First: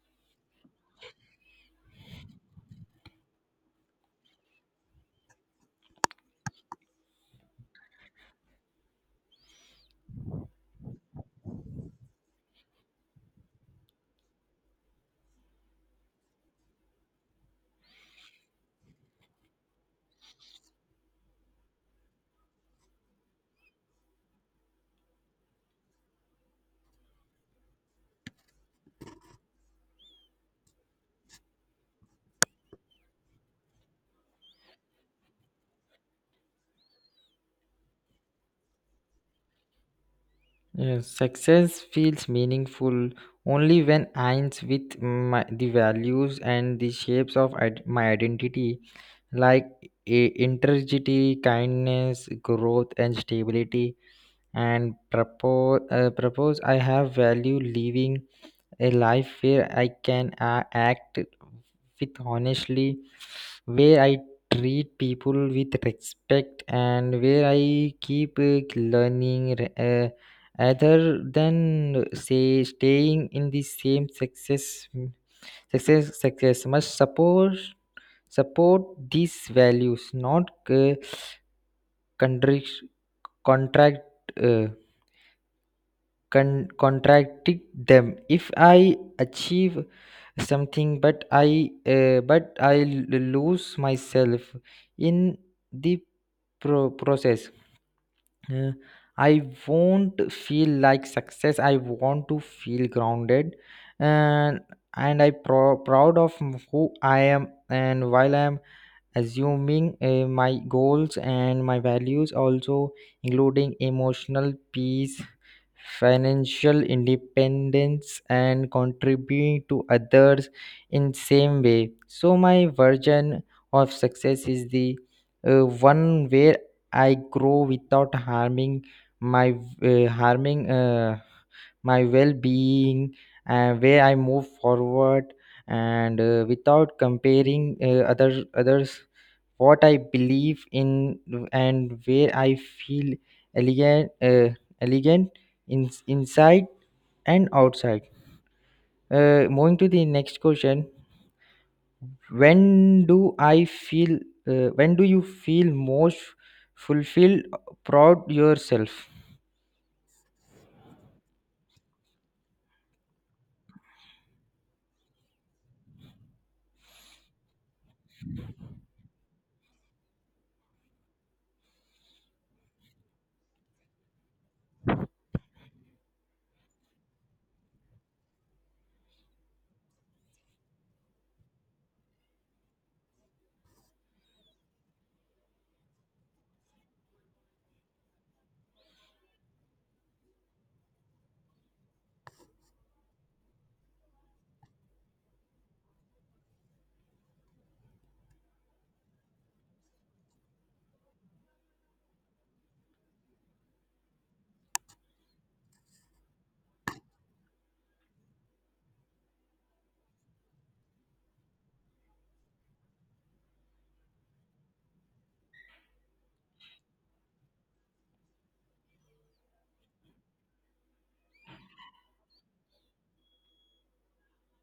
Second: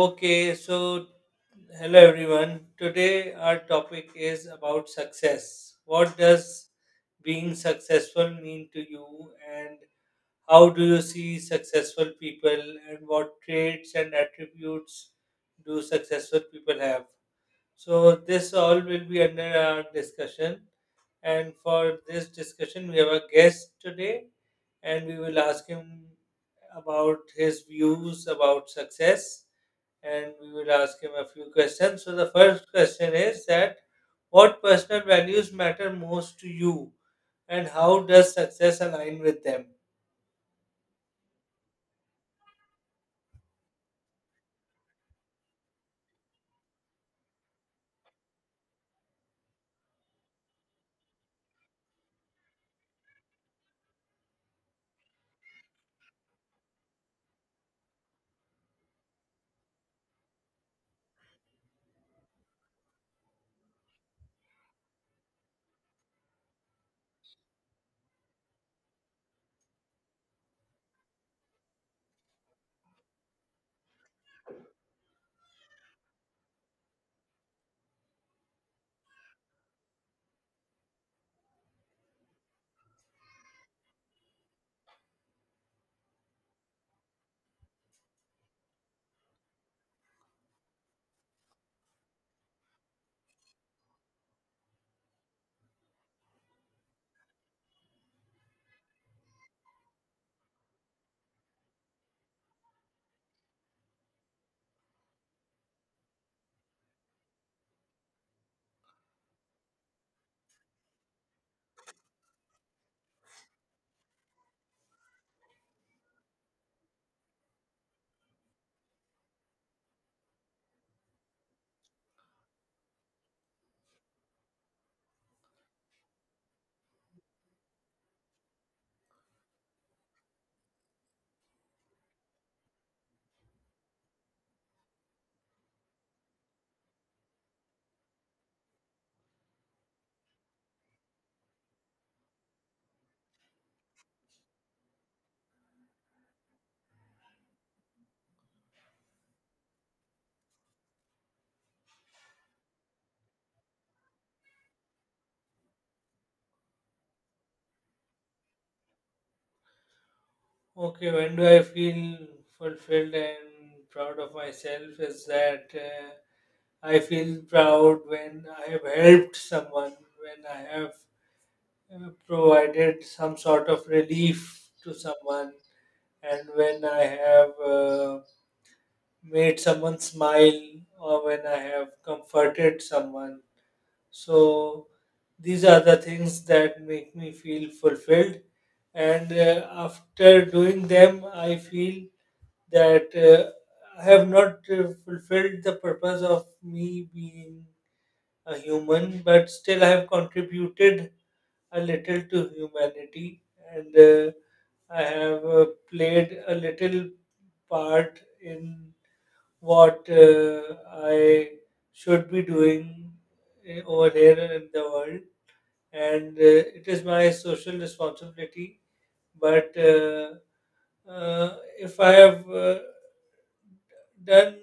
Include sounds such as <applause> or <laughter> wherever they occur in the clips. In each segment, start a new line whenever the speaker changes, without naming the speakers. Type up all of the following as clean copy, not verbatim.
Okay, so hello everyone. Today our topic is about success. What does being successful mean to you, and how do you see successful people, and what traits and attributes do successful people have? So, this all will be under our discussion. And for this discussion, we have a guest today, and we will ask him about his views about success and we will ask him a few questions. So, the first question is that what personal values matter most to you and how does success align with them?
Yes, success feels meaningful only when aligns with the values and the shapes of my identity, like integrity, kindness, growth, and stability. And propose, propose I have value living a life where I can act with honestly, where I treat people with respect and where I keep learning rather than say staying in the same success. Success must support these values, not contract contract uh, contradict them. If I achieve something but I lose myself in the process, Uh, I won't feel like success. I want to feel grounded and proud of who I am. And while I am assuming my goals and my values also including emotional peace, financial independence, and contributing to others in same way. So my version of success is the one where I grow without harming my uh, harming uh, my well-being, where I move forward and without comparing others, what I believe in, and where I feel elegant uh, elegant, inside and outside. Moving to the next question. When do i feel uh, when do you feel most fulfilled, proud yourself?
Okay, when do I feel fulfilled and proud of myself is that I feel proud when I have helped someone, when I have provided some sort of relief to someone, and when I have made someone smile or when I have comforted someone. So these are the things that make me feel fulfilled. And after doing them, I feel that I have not fulfilled the purpose of me being a human, but still I have contributed a little to humanity and I have played a little part in what I should be doing over here and in the world, and it is my social responsibility. But if I have done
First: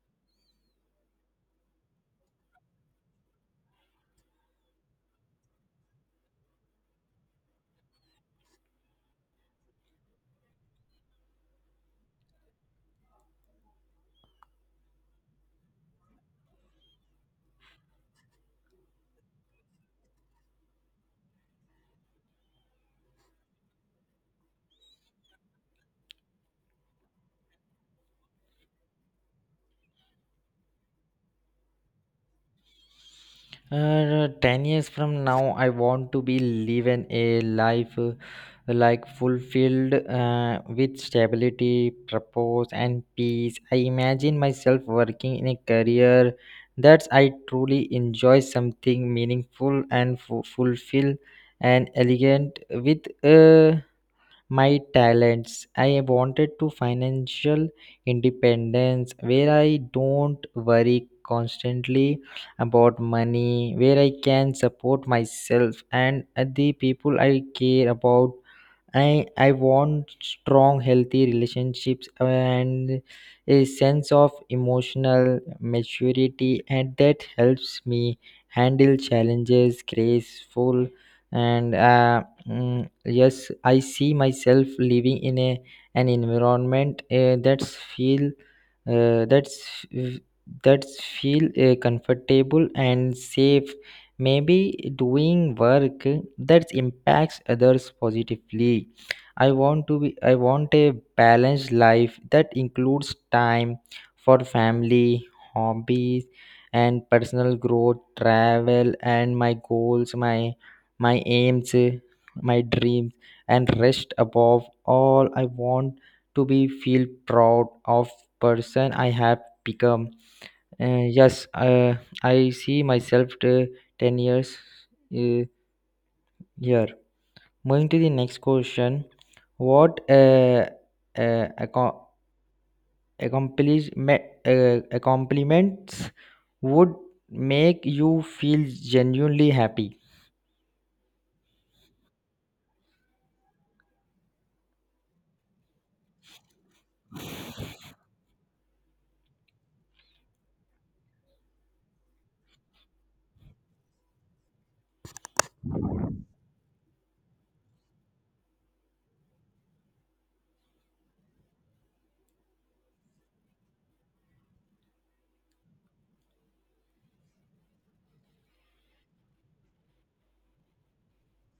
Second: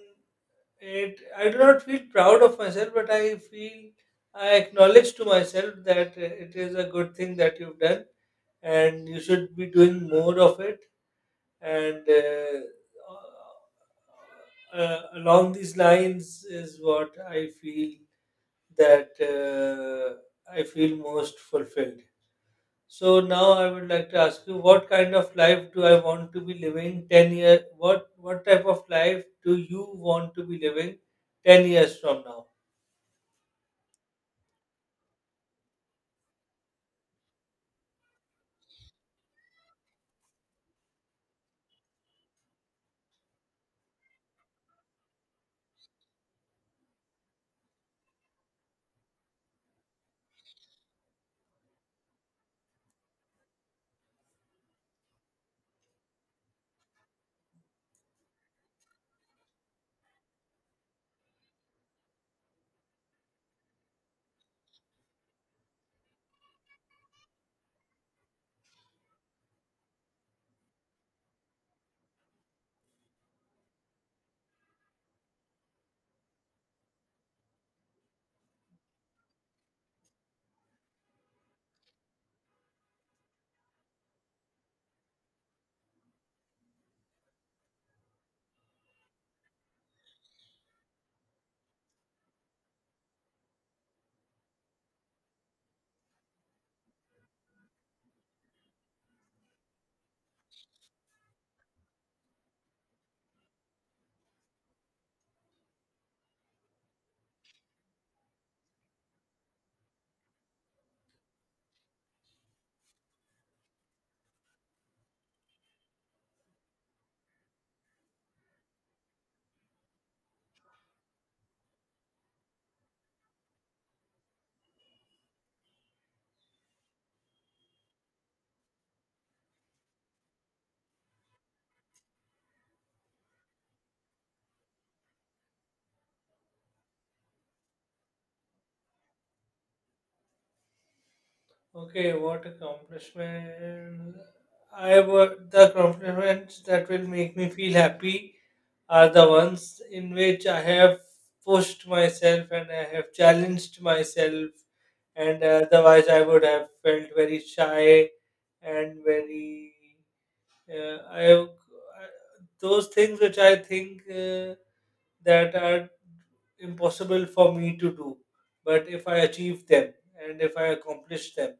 it, I do not feel proud of myself, but I feel I acknowledge to myself that it is a good thing that you've done, and you should be doing more of it. And along these lines is what I feel that I feel most fulfilled. So now I would like to ask you, what kind of life do I want to be living 10 years? What type of life do you want to be living 10 years from now?
10 years from now, I want to be living a life like fulfilled with stability, purpose, and peace. I imagine myself working in a career that I truly enjoy, something meaningful and fulfill and elegant with my talents. I wanted to financial independence where I don't worry constantly about money, where I can support myself and the people I care about. I want strong, healthy relationships and a sense of emotional maturity, and that helps me handle challenges graceful. And yes, I see myself living in a an environment uh, that's that's feel comfortable and safe, maybe doing work that impacts others positively. I want a balanced life that includes time for family, hobbies, and personal growth, travel, and my goals, my aims, my dreams, and rest. Above all, I want to be feel proud of person I have become. Yes, I see myself to 10 years uh, here. Moving to the next question. What uh, accom- accomplishments would make you feel genuinely happy?
Okay, what accomplishment? I would The accomplishments that will make me feel happy are the ones in which I have pushed myself and I have challenged myself, and otherwise I would have felt very shy and very. Uh, I, I Those things which I think that are impossible for me to do, but if I achieve them and if I accomplish them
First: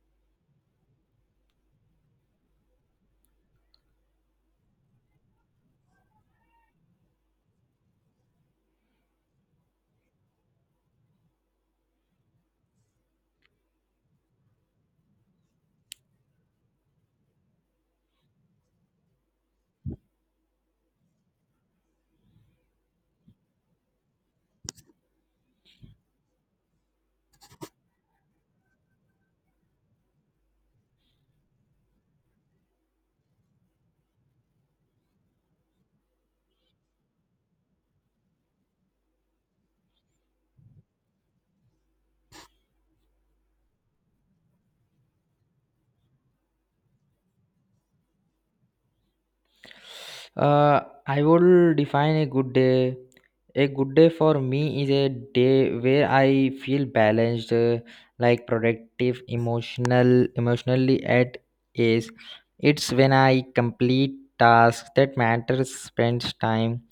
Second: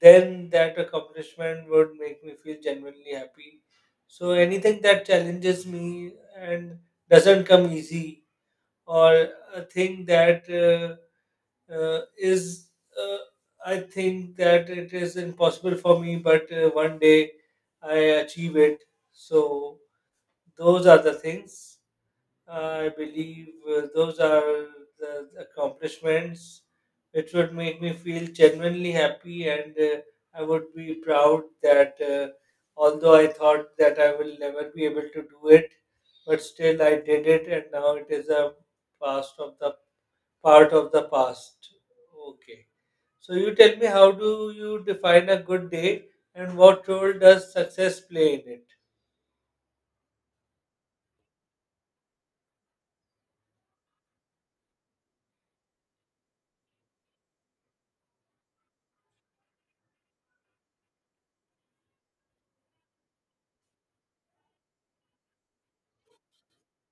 then that accomplishment would make me feel genuinely happy. So anything that challenges me and doesn't come easy, or a thing that uh, is, uh, I think that it is impossible for me, but one day I achieve it. So those are the things. I believe those are the accomplishments which would make me feel genuinely happy, and I would be proud that although I thought that I will never be able to do it, but still I did it, and now it is a past of the part of the past. Okay. So you tell me, how do you define a good day, and what role does success play in it?
Uh, I will define a good day. A good day for me is a day where I feel balanced, like productive, emotionally at ease. It's when I complete tasks that matter, spends time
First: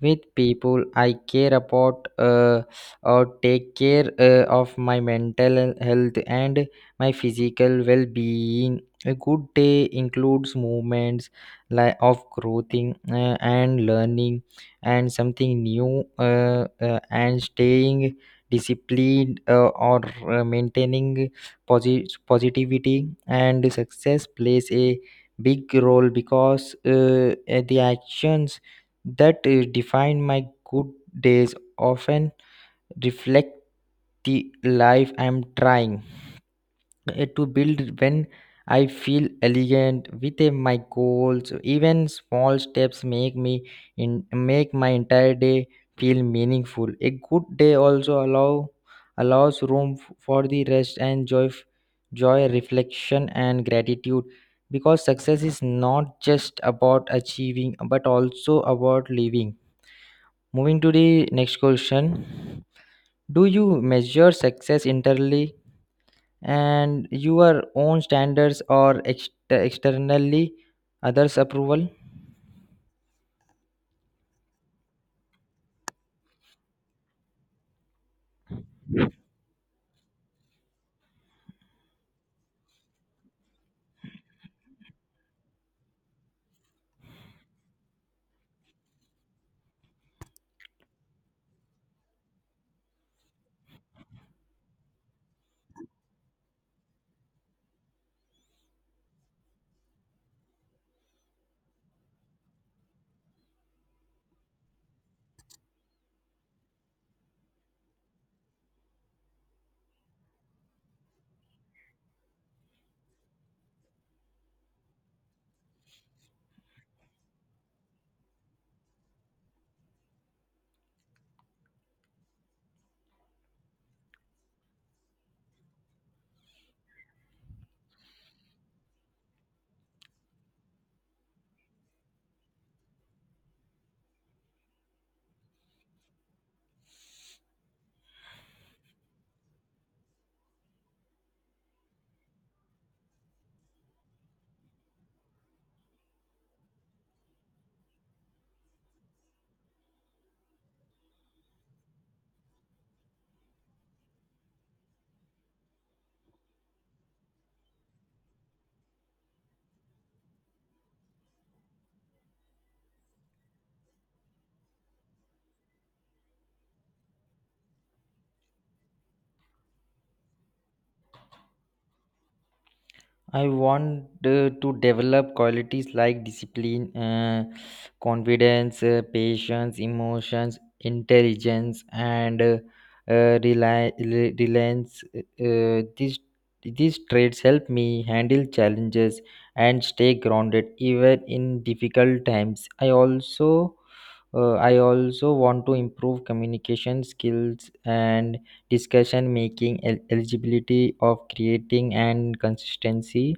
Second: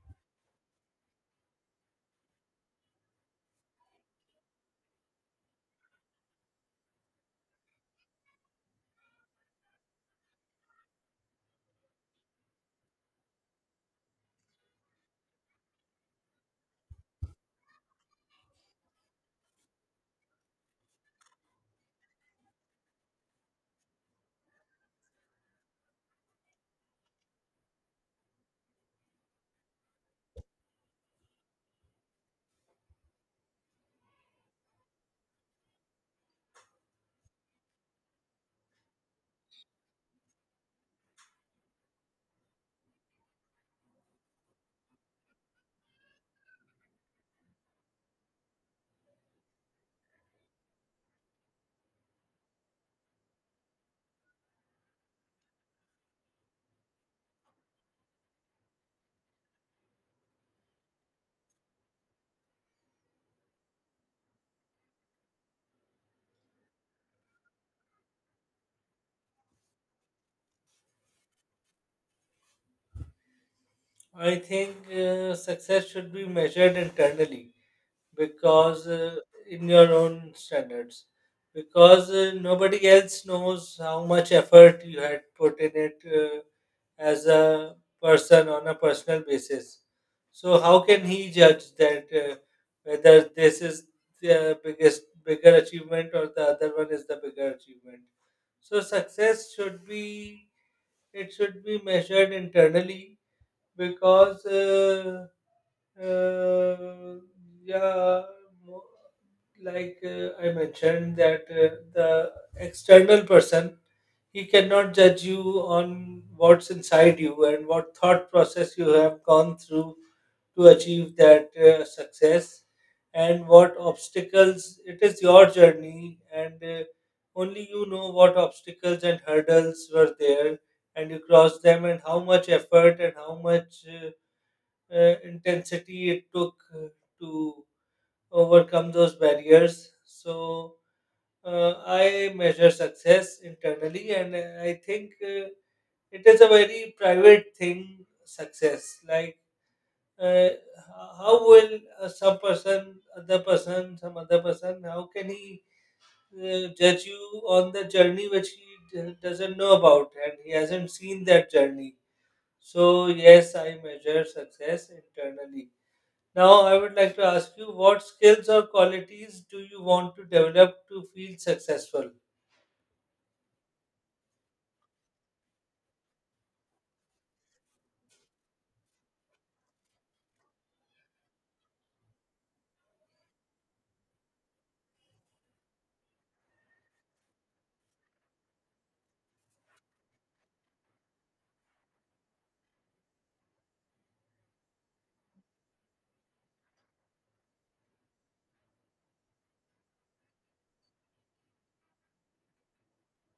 with people I care about, or take care of my mental health and my physical well being. A good day includes movements like of growing and learning and something new, and staying disciplined or maintaining positivity, and success plays a big role because the actions that define my good days often reflect the life I'm trying to build. When I feel elegant with my goals, even small steps make me in make my entire day feel meaningful. A good day also allows room for the rest and joy, joy, reflection, and gratitude. Because success is not just about achieving, but also about living. Moving to the next question. Do you measure success internally and your own standards, or externally others' approval?
I think success should be measured internally, because in your own standards, because nobody else knows how much effort you had put in it as a person on a personal basis, so how can he judge that whether this is the biggest bigger achievement or the other one is the bigger achievement? So success should be measured internally, because uh, yeah, like I mentioned, that the external person, he cannot judge you on what's inside you and what thought process you have gone through to achieve that success and what obstacles it is your journey, and only you know what obstacles and hurdles were there, and you crossed them, and how much effort and how much intensity it took to overcome those barriers. So I measure success internally, and I think it is a very private thing. Success, like, uh, how will some other person, how can he judge you on the journey which he doesn't know about and he hasn't seen that journey? So yes, I measure success internally. Now, I would like to ask you, what skills or qualities do you want to develop to feel successful?
I want to develop qualities like discipline, confidence, patience, emotions, intelligence, and reliance. These traits help me handle challenges and stay grounded even in difficult times. I also want to improve communication skills and discussion making, eligibility of creating and consistency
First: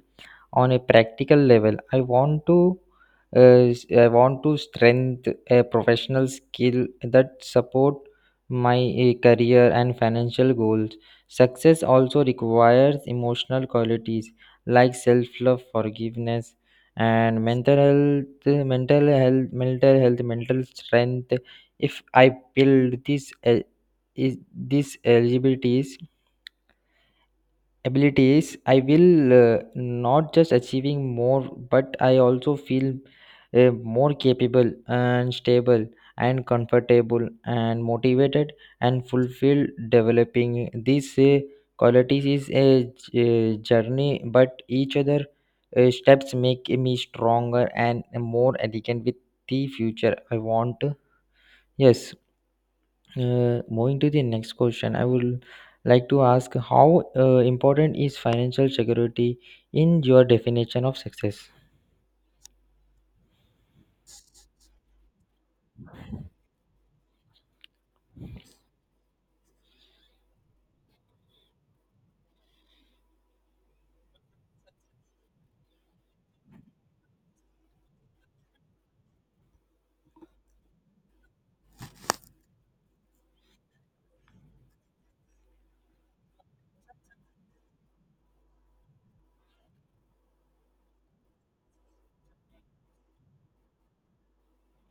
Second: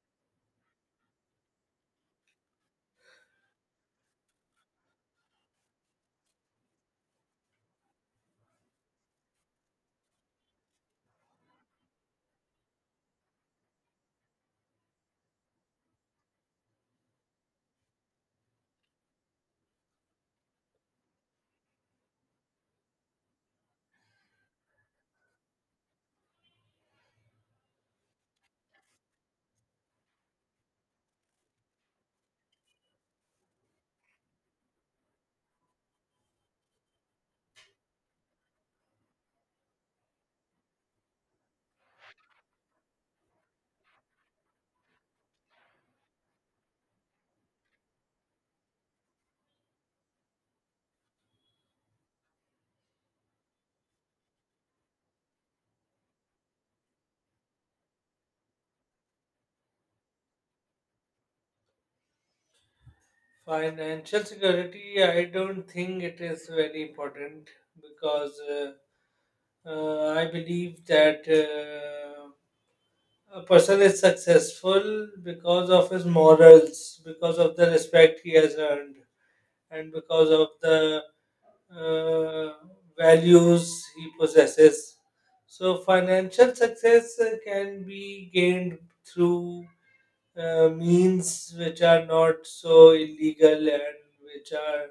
on a practical level. I want to strengthen a professional skill that support my career and financial goals. Success also requires emotional qualities like self love, forgiveness, and mental health, mental strength. If I build this el- is these eligibilities abilities, I will not just achieving more, but I also feel more capable and stable and comfortable and motivated and fulfilled. Developing these qualities is a a journey, but each other steps make me stronger and more elegant with the future I want. Yes, moving to the next question, I would like to ask, how important is financial security in your definition of success?
Financial security, I don't think it is very important, because I believe that a person is successful because of his morals, because of the respect he has earned, and because of the uh, values he possesses. So, financial success can be gained through means which are not so illegal and which are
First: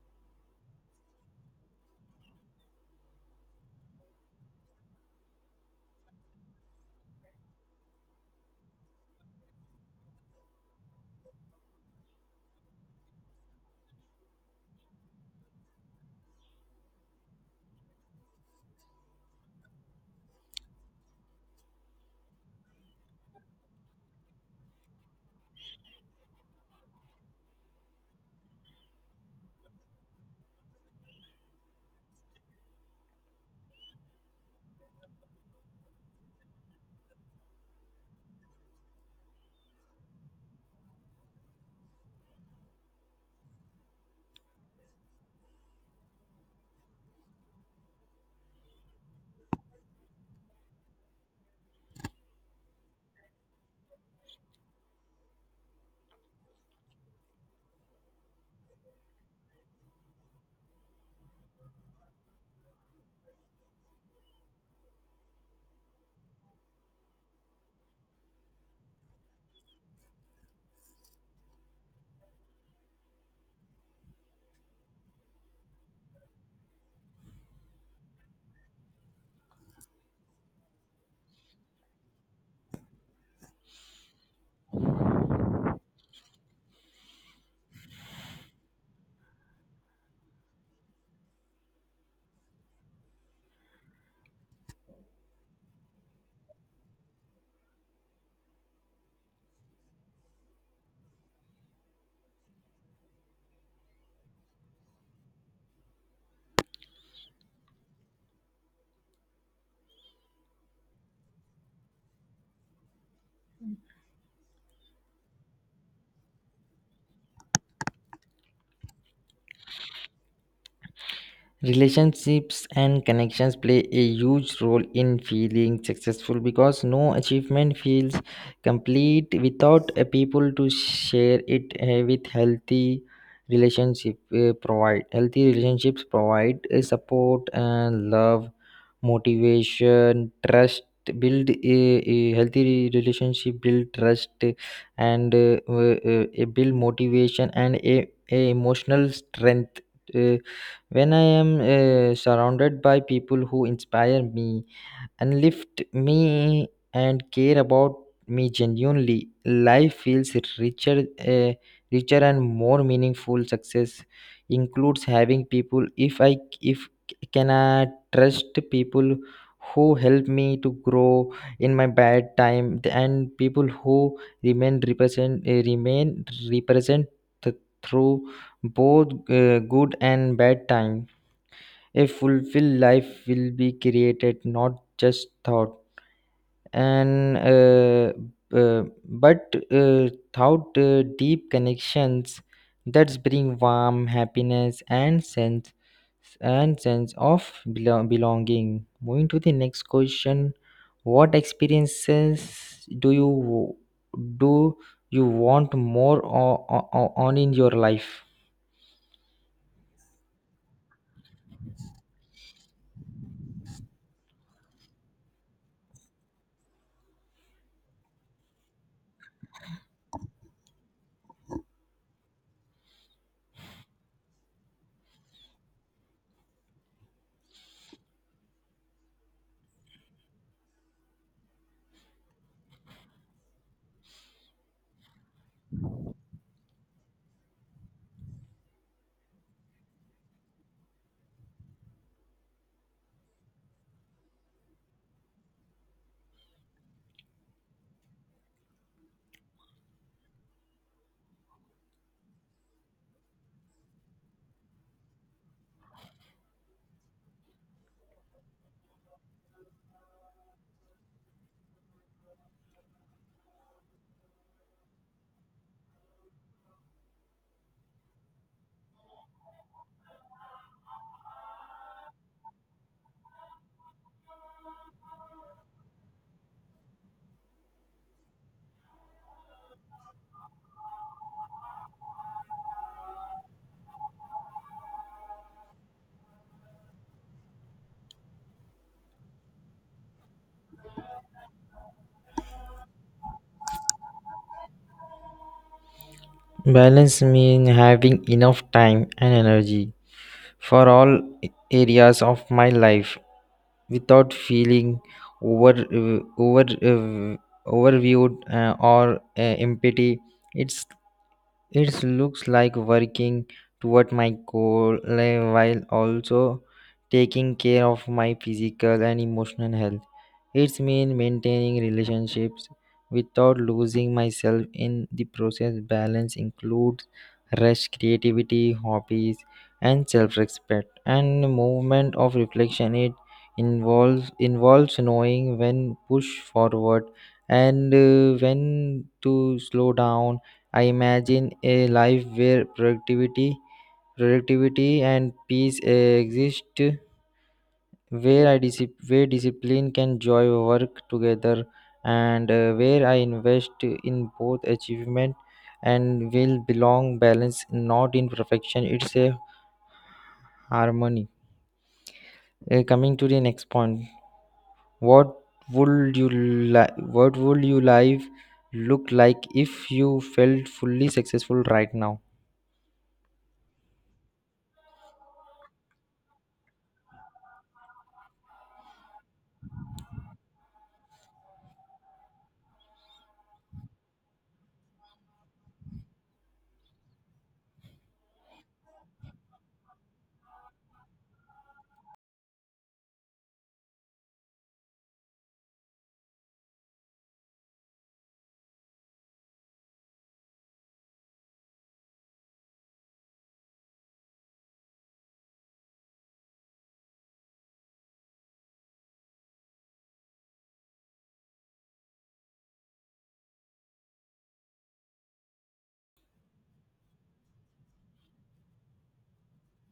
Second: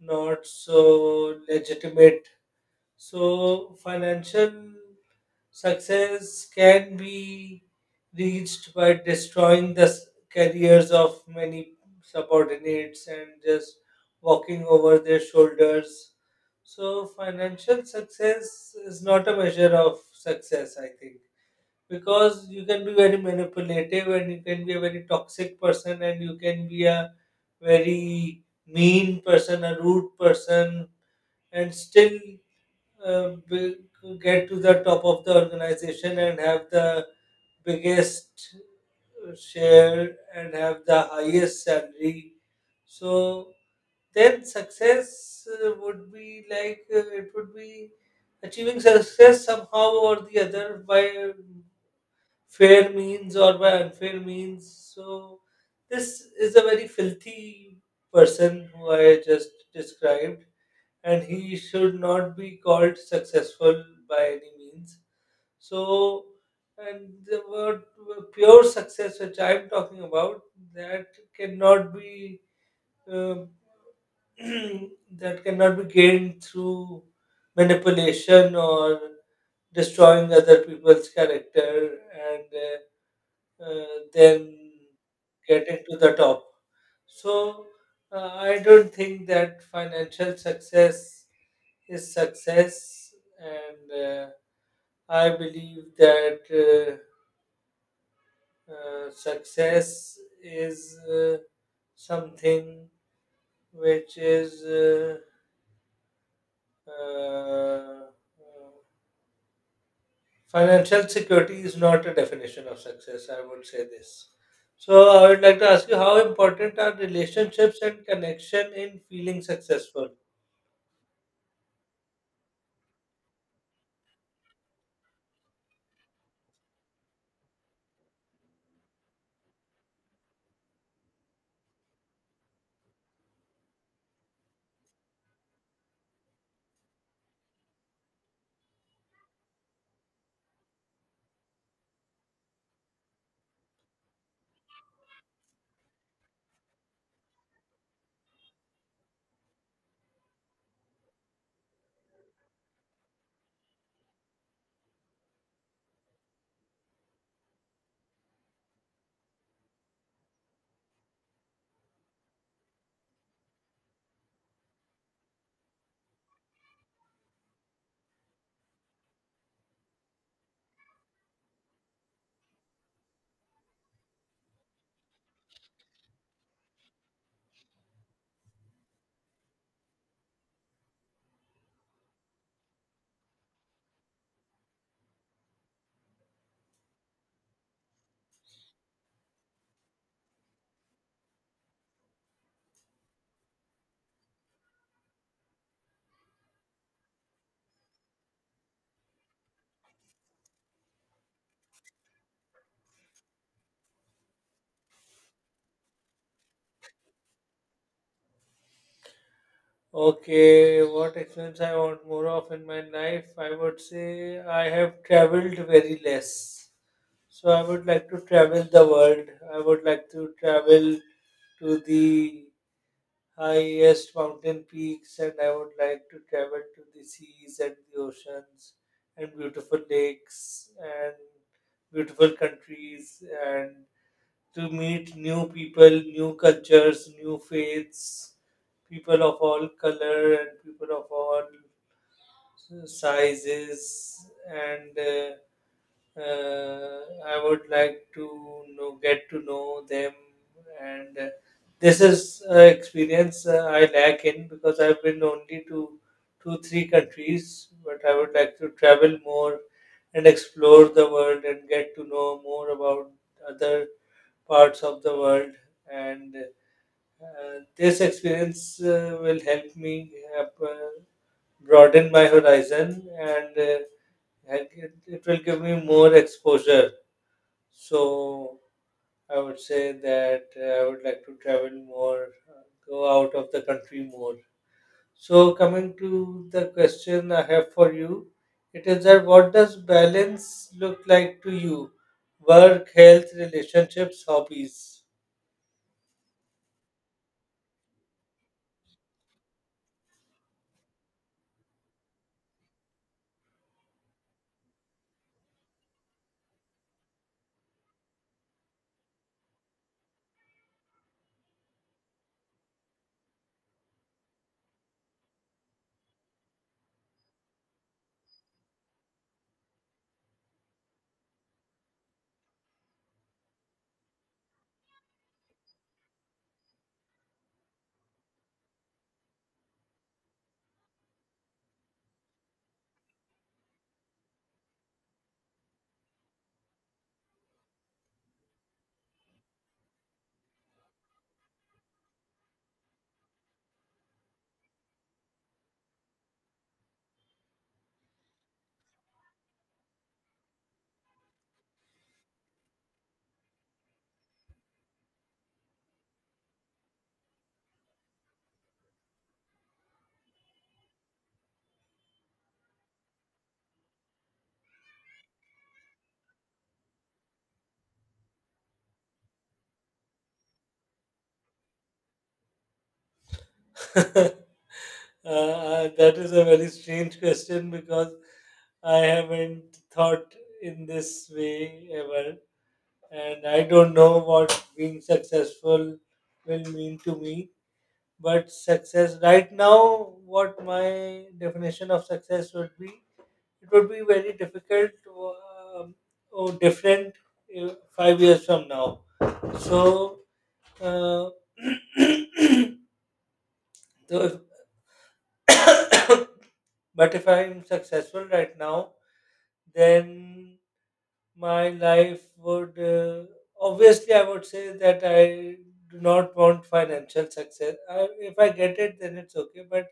not so legitimate. So, financial success can be reached by destroying the careers of many subordinates and just walking over their shoulders. So, financial success is not a measure of success, I think, because you can be very manipulative and you can be a very toxic person, and you can be a very mean person, a rude person, and still uh, big, get to the top of the organization and have the biggest share and have the highest salary. So then success would be like, it would be achieving success somehow or the other by fair means or by unfair means. So this is a very filthy person who I just described, and he should not be called successful by any means. So, and the word pure success, which I'm talking about, that cannot be um, <clears throat> that cannot be gained through manipulation or destroying other people's character and uh, uh, then getting to the top. So I don't think that financial success his success, and I believe that success is something which is uh, financial security is not a definition of success. I would say this. So I would like to ask you, how important are relationships and connection in feeling successful?
Relationships and connections play a huge role in feeling successful because no achievement feels complete without a people to share it with. Healthy relationships provide support and love, motivation, trust. A healthy relationship build trust and build motivation and a emotional strength. eh, when I am surrounded by people who inspire me and lift me and care about me genuinely, life feels richer, richer and more meaningful. Success includes having people. If I if Can I trust people who help me to grow in my bad time and people who remain represent th- through both good and bad time. A fulfilled life will be created not just thought and but thought deep connections that bring warm happiness and sense of belonging. Moving to the next question, what experiences do you want more on in your life?
Okay, what experience I want more of in my life? I would say I have traveled very less. So I would like to travel the world. I would like to travel to the highest mountain peaks, and I would like to travel to the seas and the oceans and beautiful lakes and beautiful countries, and to meet new people, new cultures, new faiths, people of all color and people of all sizes. And uh, I would like to know, get to know them. And this is experience I lack in, because I've been only to two, three countries, but I would like to travel more and explore the world and get to know more about other parts of the world, and this experience will help me uh, broaden my horizon and it, it will give me more exposure. So I would say that I would like to travel more, go out of the country more. So, coming to the question I have for you, it is that, what does balance look like to you? Work, health, relationships, hobbies?
Balance means having enough time and energy for all areas of my life without feeling over over overviewed or empty. it's it looks like working toward my goal like, while also taking care of my physical and emotional health. It's mean maintaining relationships without losing myself in the process. Balance includes rest, creativity, hobbies, and self-respect. And movement of reflection. It involves knowing when push forward and when to slow down. I imagine a life where productivity and peace exist, where discipline can joy work together, and where I invest in both achievement and will belong balance, not in perfection. It's a harmony. Coming to the next point, what what would your life look like if you felt fully successful right now?
<laughs> That is a very strange question, because I haven't thought in this way ever, and I don't know what being successful will mean to me. But success right now, what my definition of success would be, it would be very difficult or different 5 years from now. So, uh, <coughs> so if, <coughs> but if I'm successful right now, then my life would, obviously I would say that I do not want financial success. I, if I get it, then it's okay. But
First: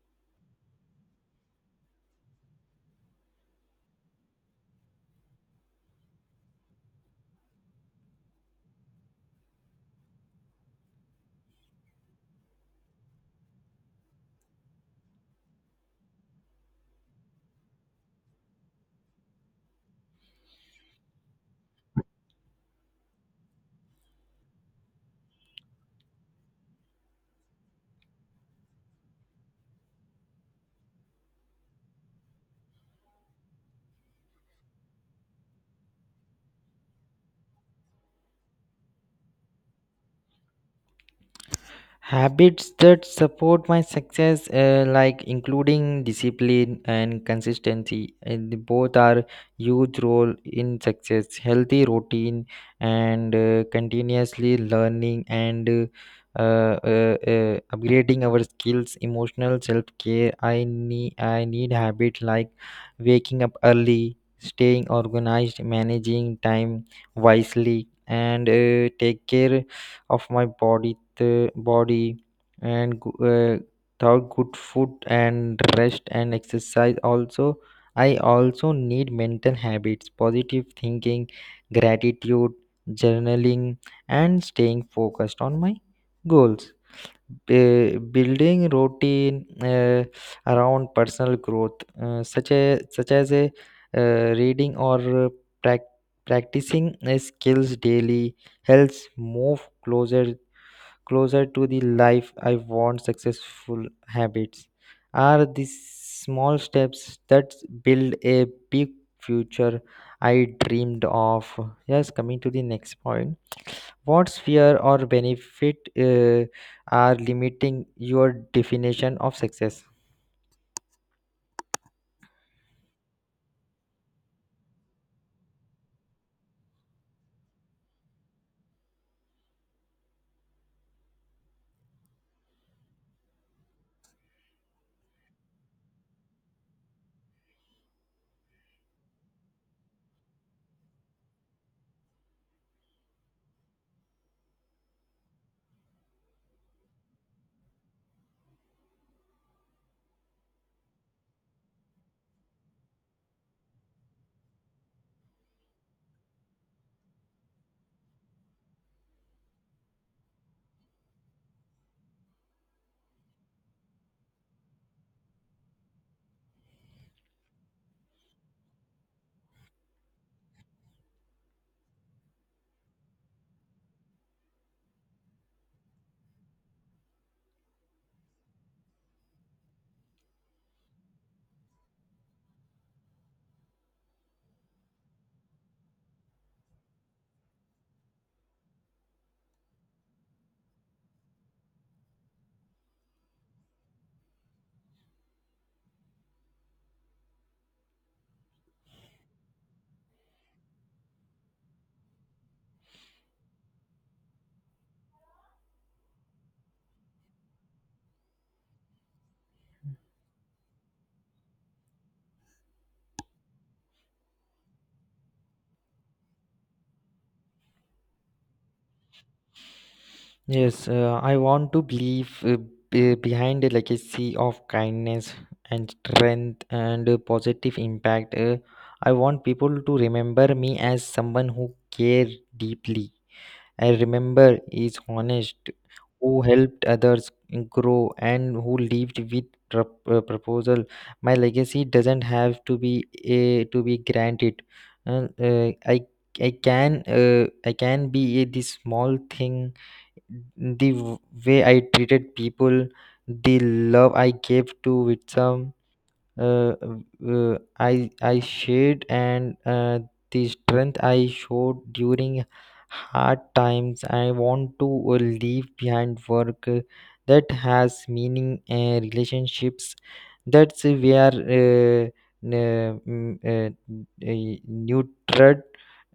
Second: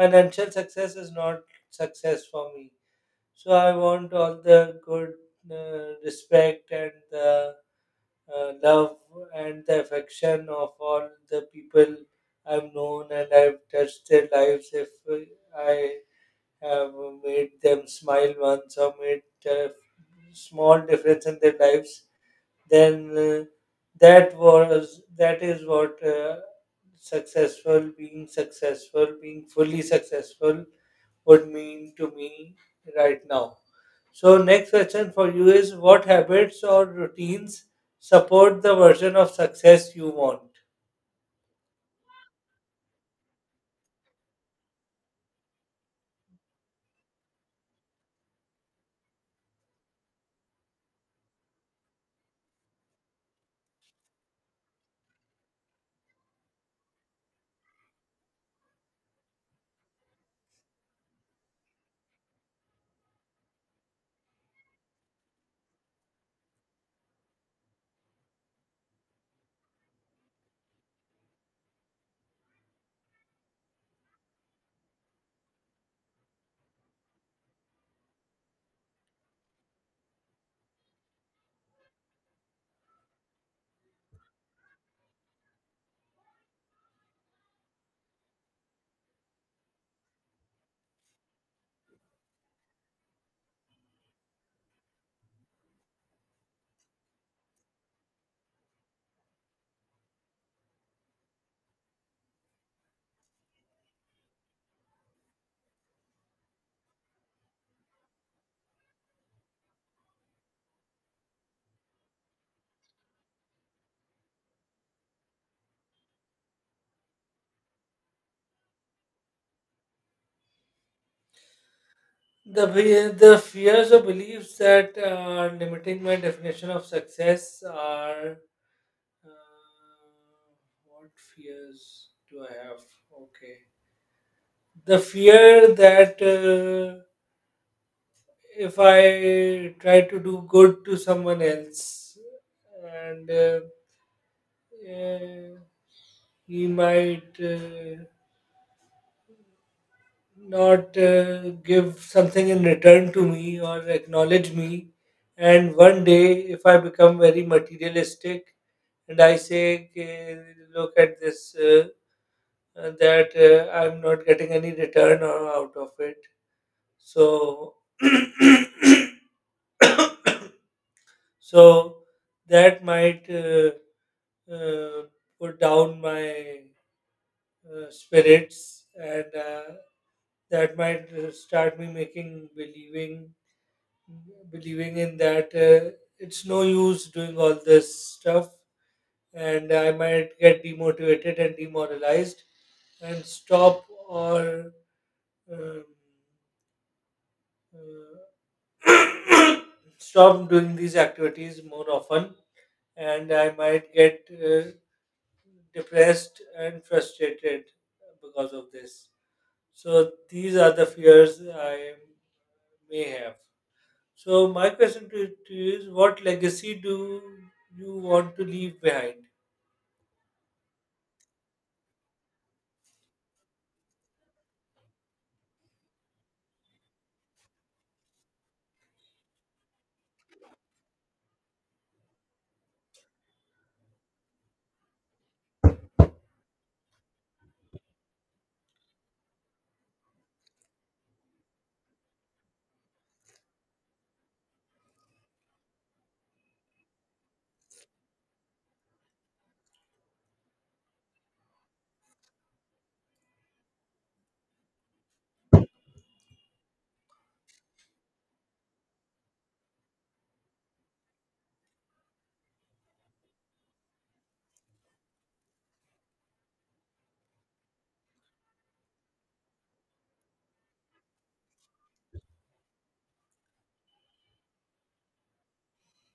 financial success is not success for me. So I want all the good respect and the love and the affection of all the people I've known and I've touched their lives. If I have made them smile once or made a small difference in their lives, then that is what being fully successful would mean to me right now. So next question for you is, what habits or routines support the version of success you want?
Habits that support my success, like including discipline and consistency, and the both are huge role in success. Healthy routine and continuously learning and upgrading our skills, emotional self care. I need habit like waking up early, staying organized, managing time wisely, and take care of my body the body and without good food and rest and exercise also. I also need mental habits, positive thinking, gratitude, journaling, and staying focused on my goals. Building routine around personal growth such as a reading or uh, prac- practicing skills daily helps move closer to the life I want. Successful habits are these small steps that build a big future I dreamed of. Yes, coming to the next point. What fear or benefit are limiting your definition of success?
The fears or beliefs that are limiting my definition of success are, Uh, what fears do I have? Okay. The fear that if I try to do good to someone else and uh, he might not give something in return to me or acknowledge me. And one day, if I become very materialistic and I say, "Okay, look at this. That I'm not getting any return or out of it." So, <coughs> <clears throat> so that might uh, put down my spirits, and that might start me making believing in that it's no use doing all this stuff, and I might get demotivated and demoralized and stop, or um, uh, stop doing these activities more often, and I might get depressed and frustrated because of this. So these are the fears I may have. So my question to you is, what legacy do you want to leave behind?
Yes, I want to believe behind like a legacy of kindness and strength and positive impact. I want people to remember me as someone who cared deeply. I remember is honest, who helped others grow, and who lived with proposal. My legacy doesn't have to be granted. Uh, uh, I I can be this small thing, the way I treated people, the love I gave to Witsam, uh, I shared and the strength I showed during hard times. I want to leave behind work that has meaning and relationships. That's where n- mm, uh, nurtured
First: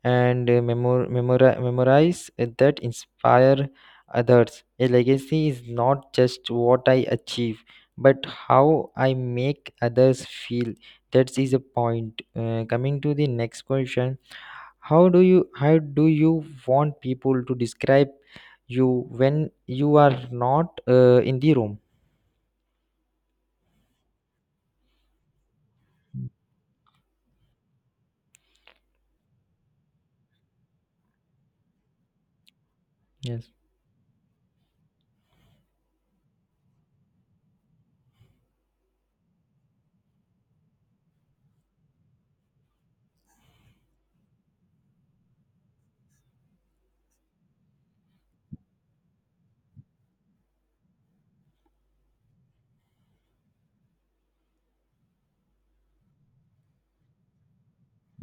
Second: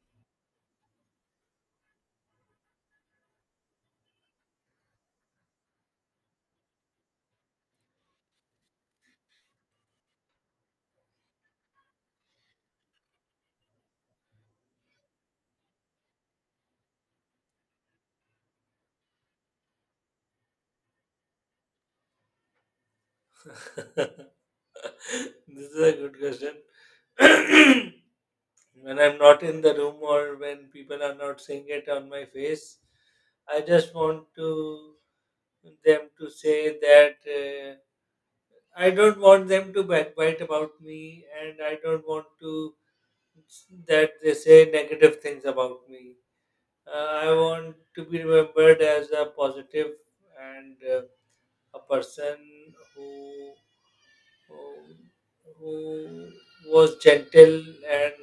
and memorize that inspire others. A legacy is not just what I achieve, but how I make others feel. That is a point. Coming to the next question, how do you want people to describe you when you are not in the room?
<laughs> This is a good question. <clears throat> When I'm not in the room, or when people are not seeing it on my face,
Yes.
I just want to them to say that I don't want them to backbite about me, and I don't want to that they say negative things about me. I want to be remembered as a positive and a person who, who who was gentle and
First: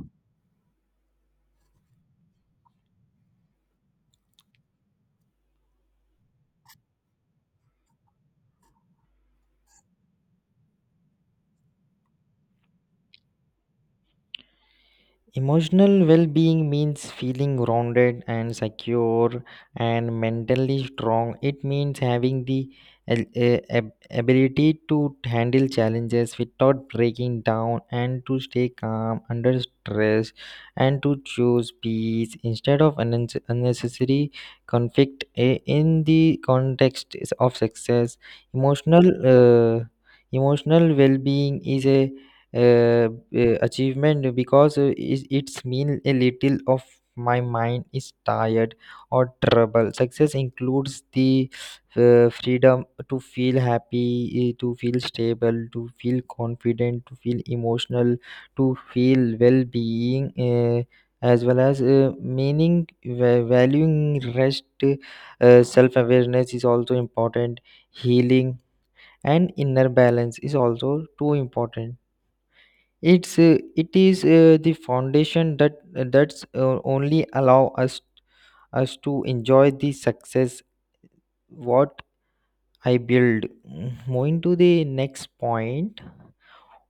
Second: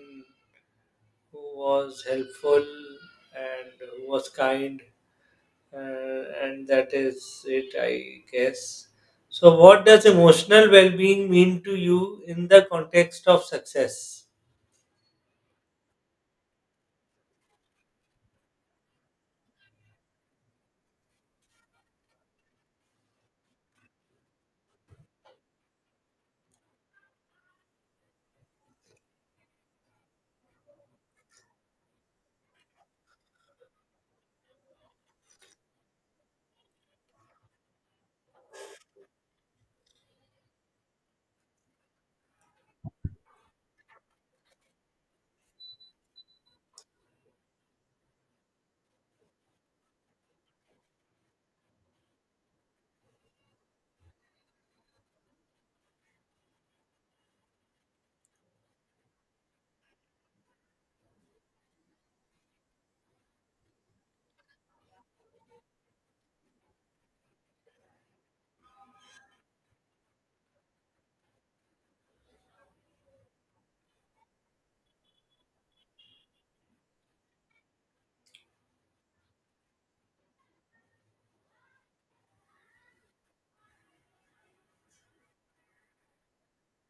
who was helpful and who was kind, and that is it, I guess. So, what does emotional well being mean to you in the context of success?
Emotional well being means feeling grounded and secure and mentally strong. It means having the al- a- ab- ability to handle challenges without breaking down and to stay calm under stress and to choose peace instead of unnecessary conflict. In the context is of success. Emotional, uh, Emotional well being is a achievement because it's mean a little of my mind is tired or trouble. Success includes the freedom to feel happy, to feel stable, to feel confident, to feel emotional, to feel well-being, uh, as well as meaning valuing rest. Self-awareness is also important, healing and inner balance is also too important. It is the foundation that that's only allow us us to enjoy the success what I build. Moving to the next point,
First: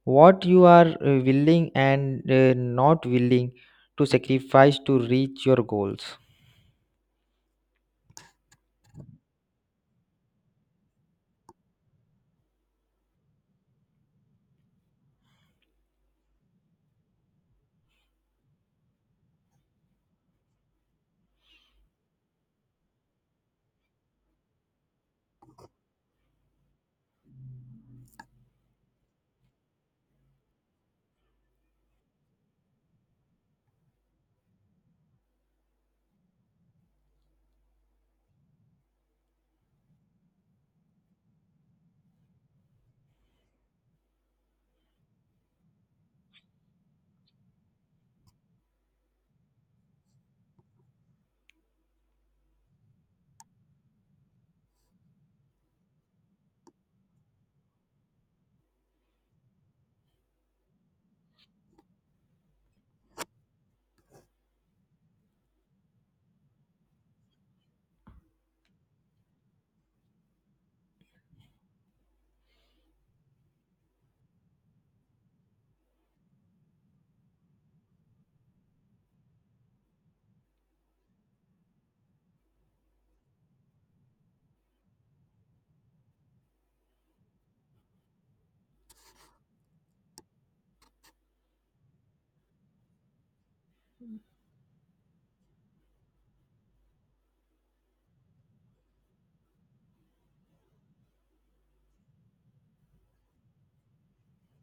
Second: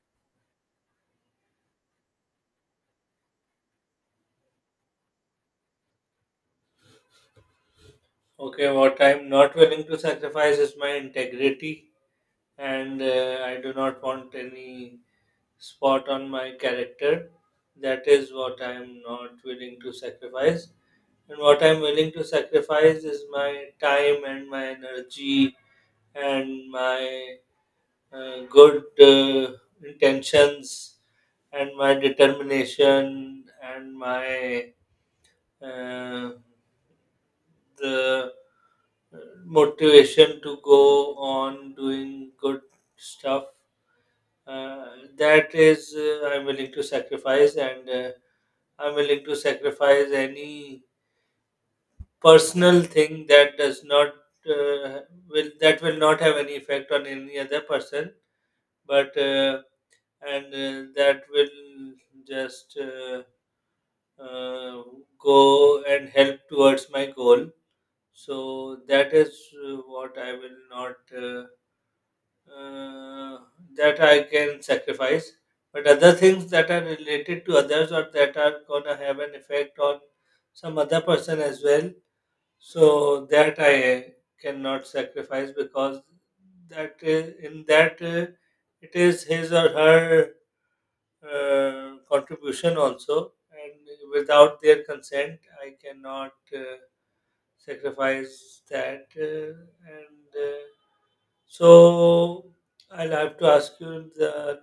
what you are willing and not willing to sacrifice to reach your goals.
Okay, what I'm not willing to sacrifice is my integrity, and I do not want any spot on my character. That is what I'm not willing to sacrifice. And what I'm willing to sacrifice is my time and my energy and my good intentions and my determination and my uh, the motivation to go on doing good stuff, uh, that is I'm willing to sacrifice. And I'm willing to sacrifice any personal thing that does not uh, will that will not have any effect on any other person, but and that will just uh, go and help towards my goal. So that is what I will not uh, that I can sacrifice. But other things that are related to others or that are gonna have an effect on some other person as well, so that I cannot sacrifice, because that, in that it is his or her contribution also, and without their consent, I cannot sacrifice that. And So, I'll have to ask you the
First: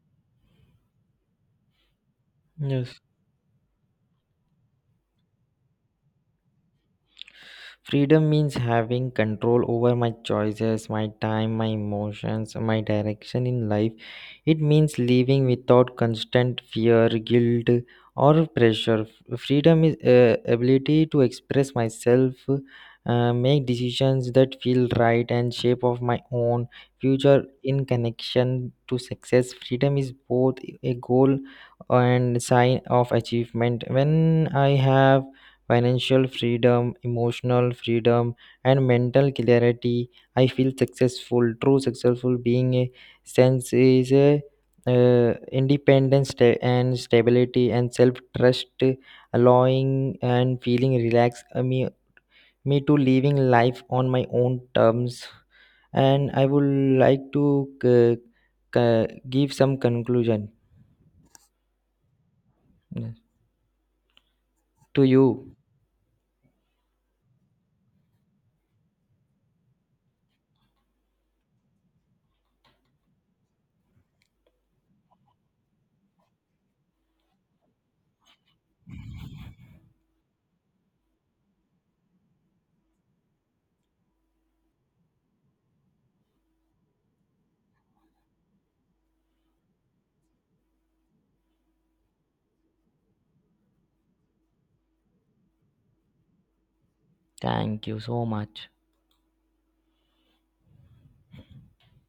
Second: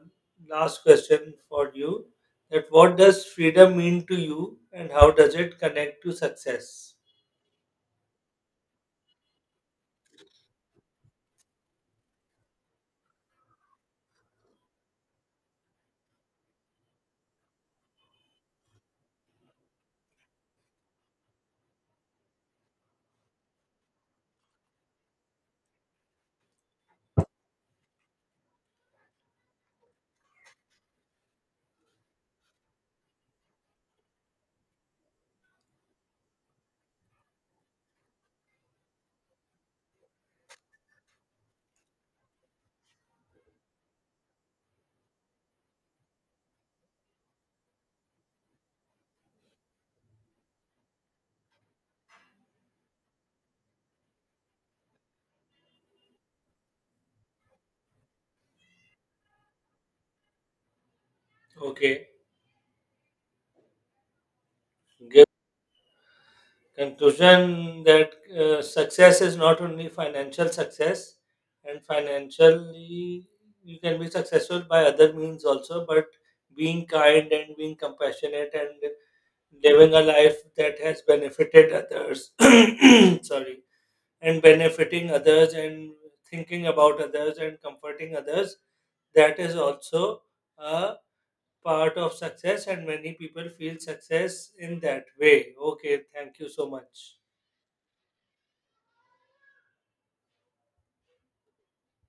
last question for you: that what
Yes.
does freedom mean to you, and how does it connect to success?
Freedom means having control over my choices, my time, my emotions, my direction in life. It means living without constant fear, guilt, or pressure. Freedom is ability to express myself, make decisions that feel right, and shape of my own future in connection to success. Freedom is both a goal and sign of achievement. When I have financial freedom, emotional freedom, and mental clarity, I feel successful. True successful being a sense is a independence, sta- and stability, and self trust, allowing and feeling relaxed me to living life on my own terms. And I would like to uh, give some conclusion
Okay,
uh, to you.
conclusion that success is not only financial success, and financially you can be successful by other means also, but being kind and being compassionate and living a life that has benefited others. <coughs> <clears throat> Sorry. And benefiting others and thinking about others and comforting others, that is also a part of success, and many people feel success in that way. Okay, thank you so much.
Thank you so much.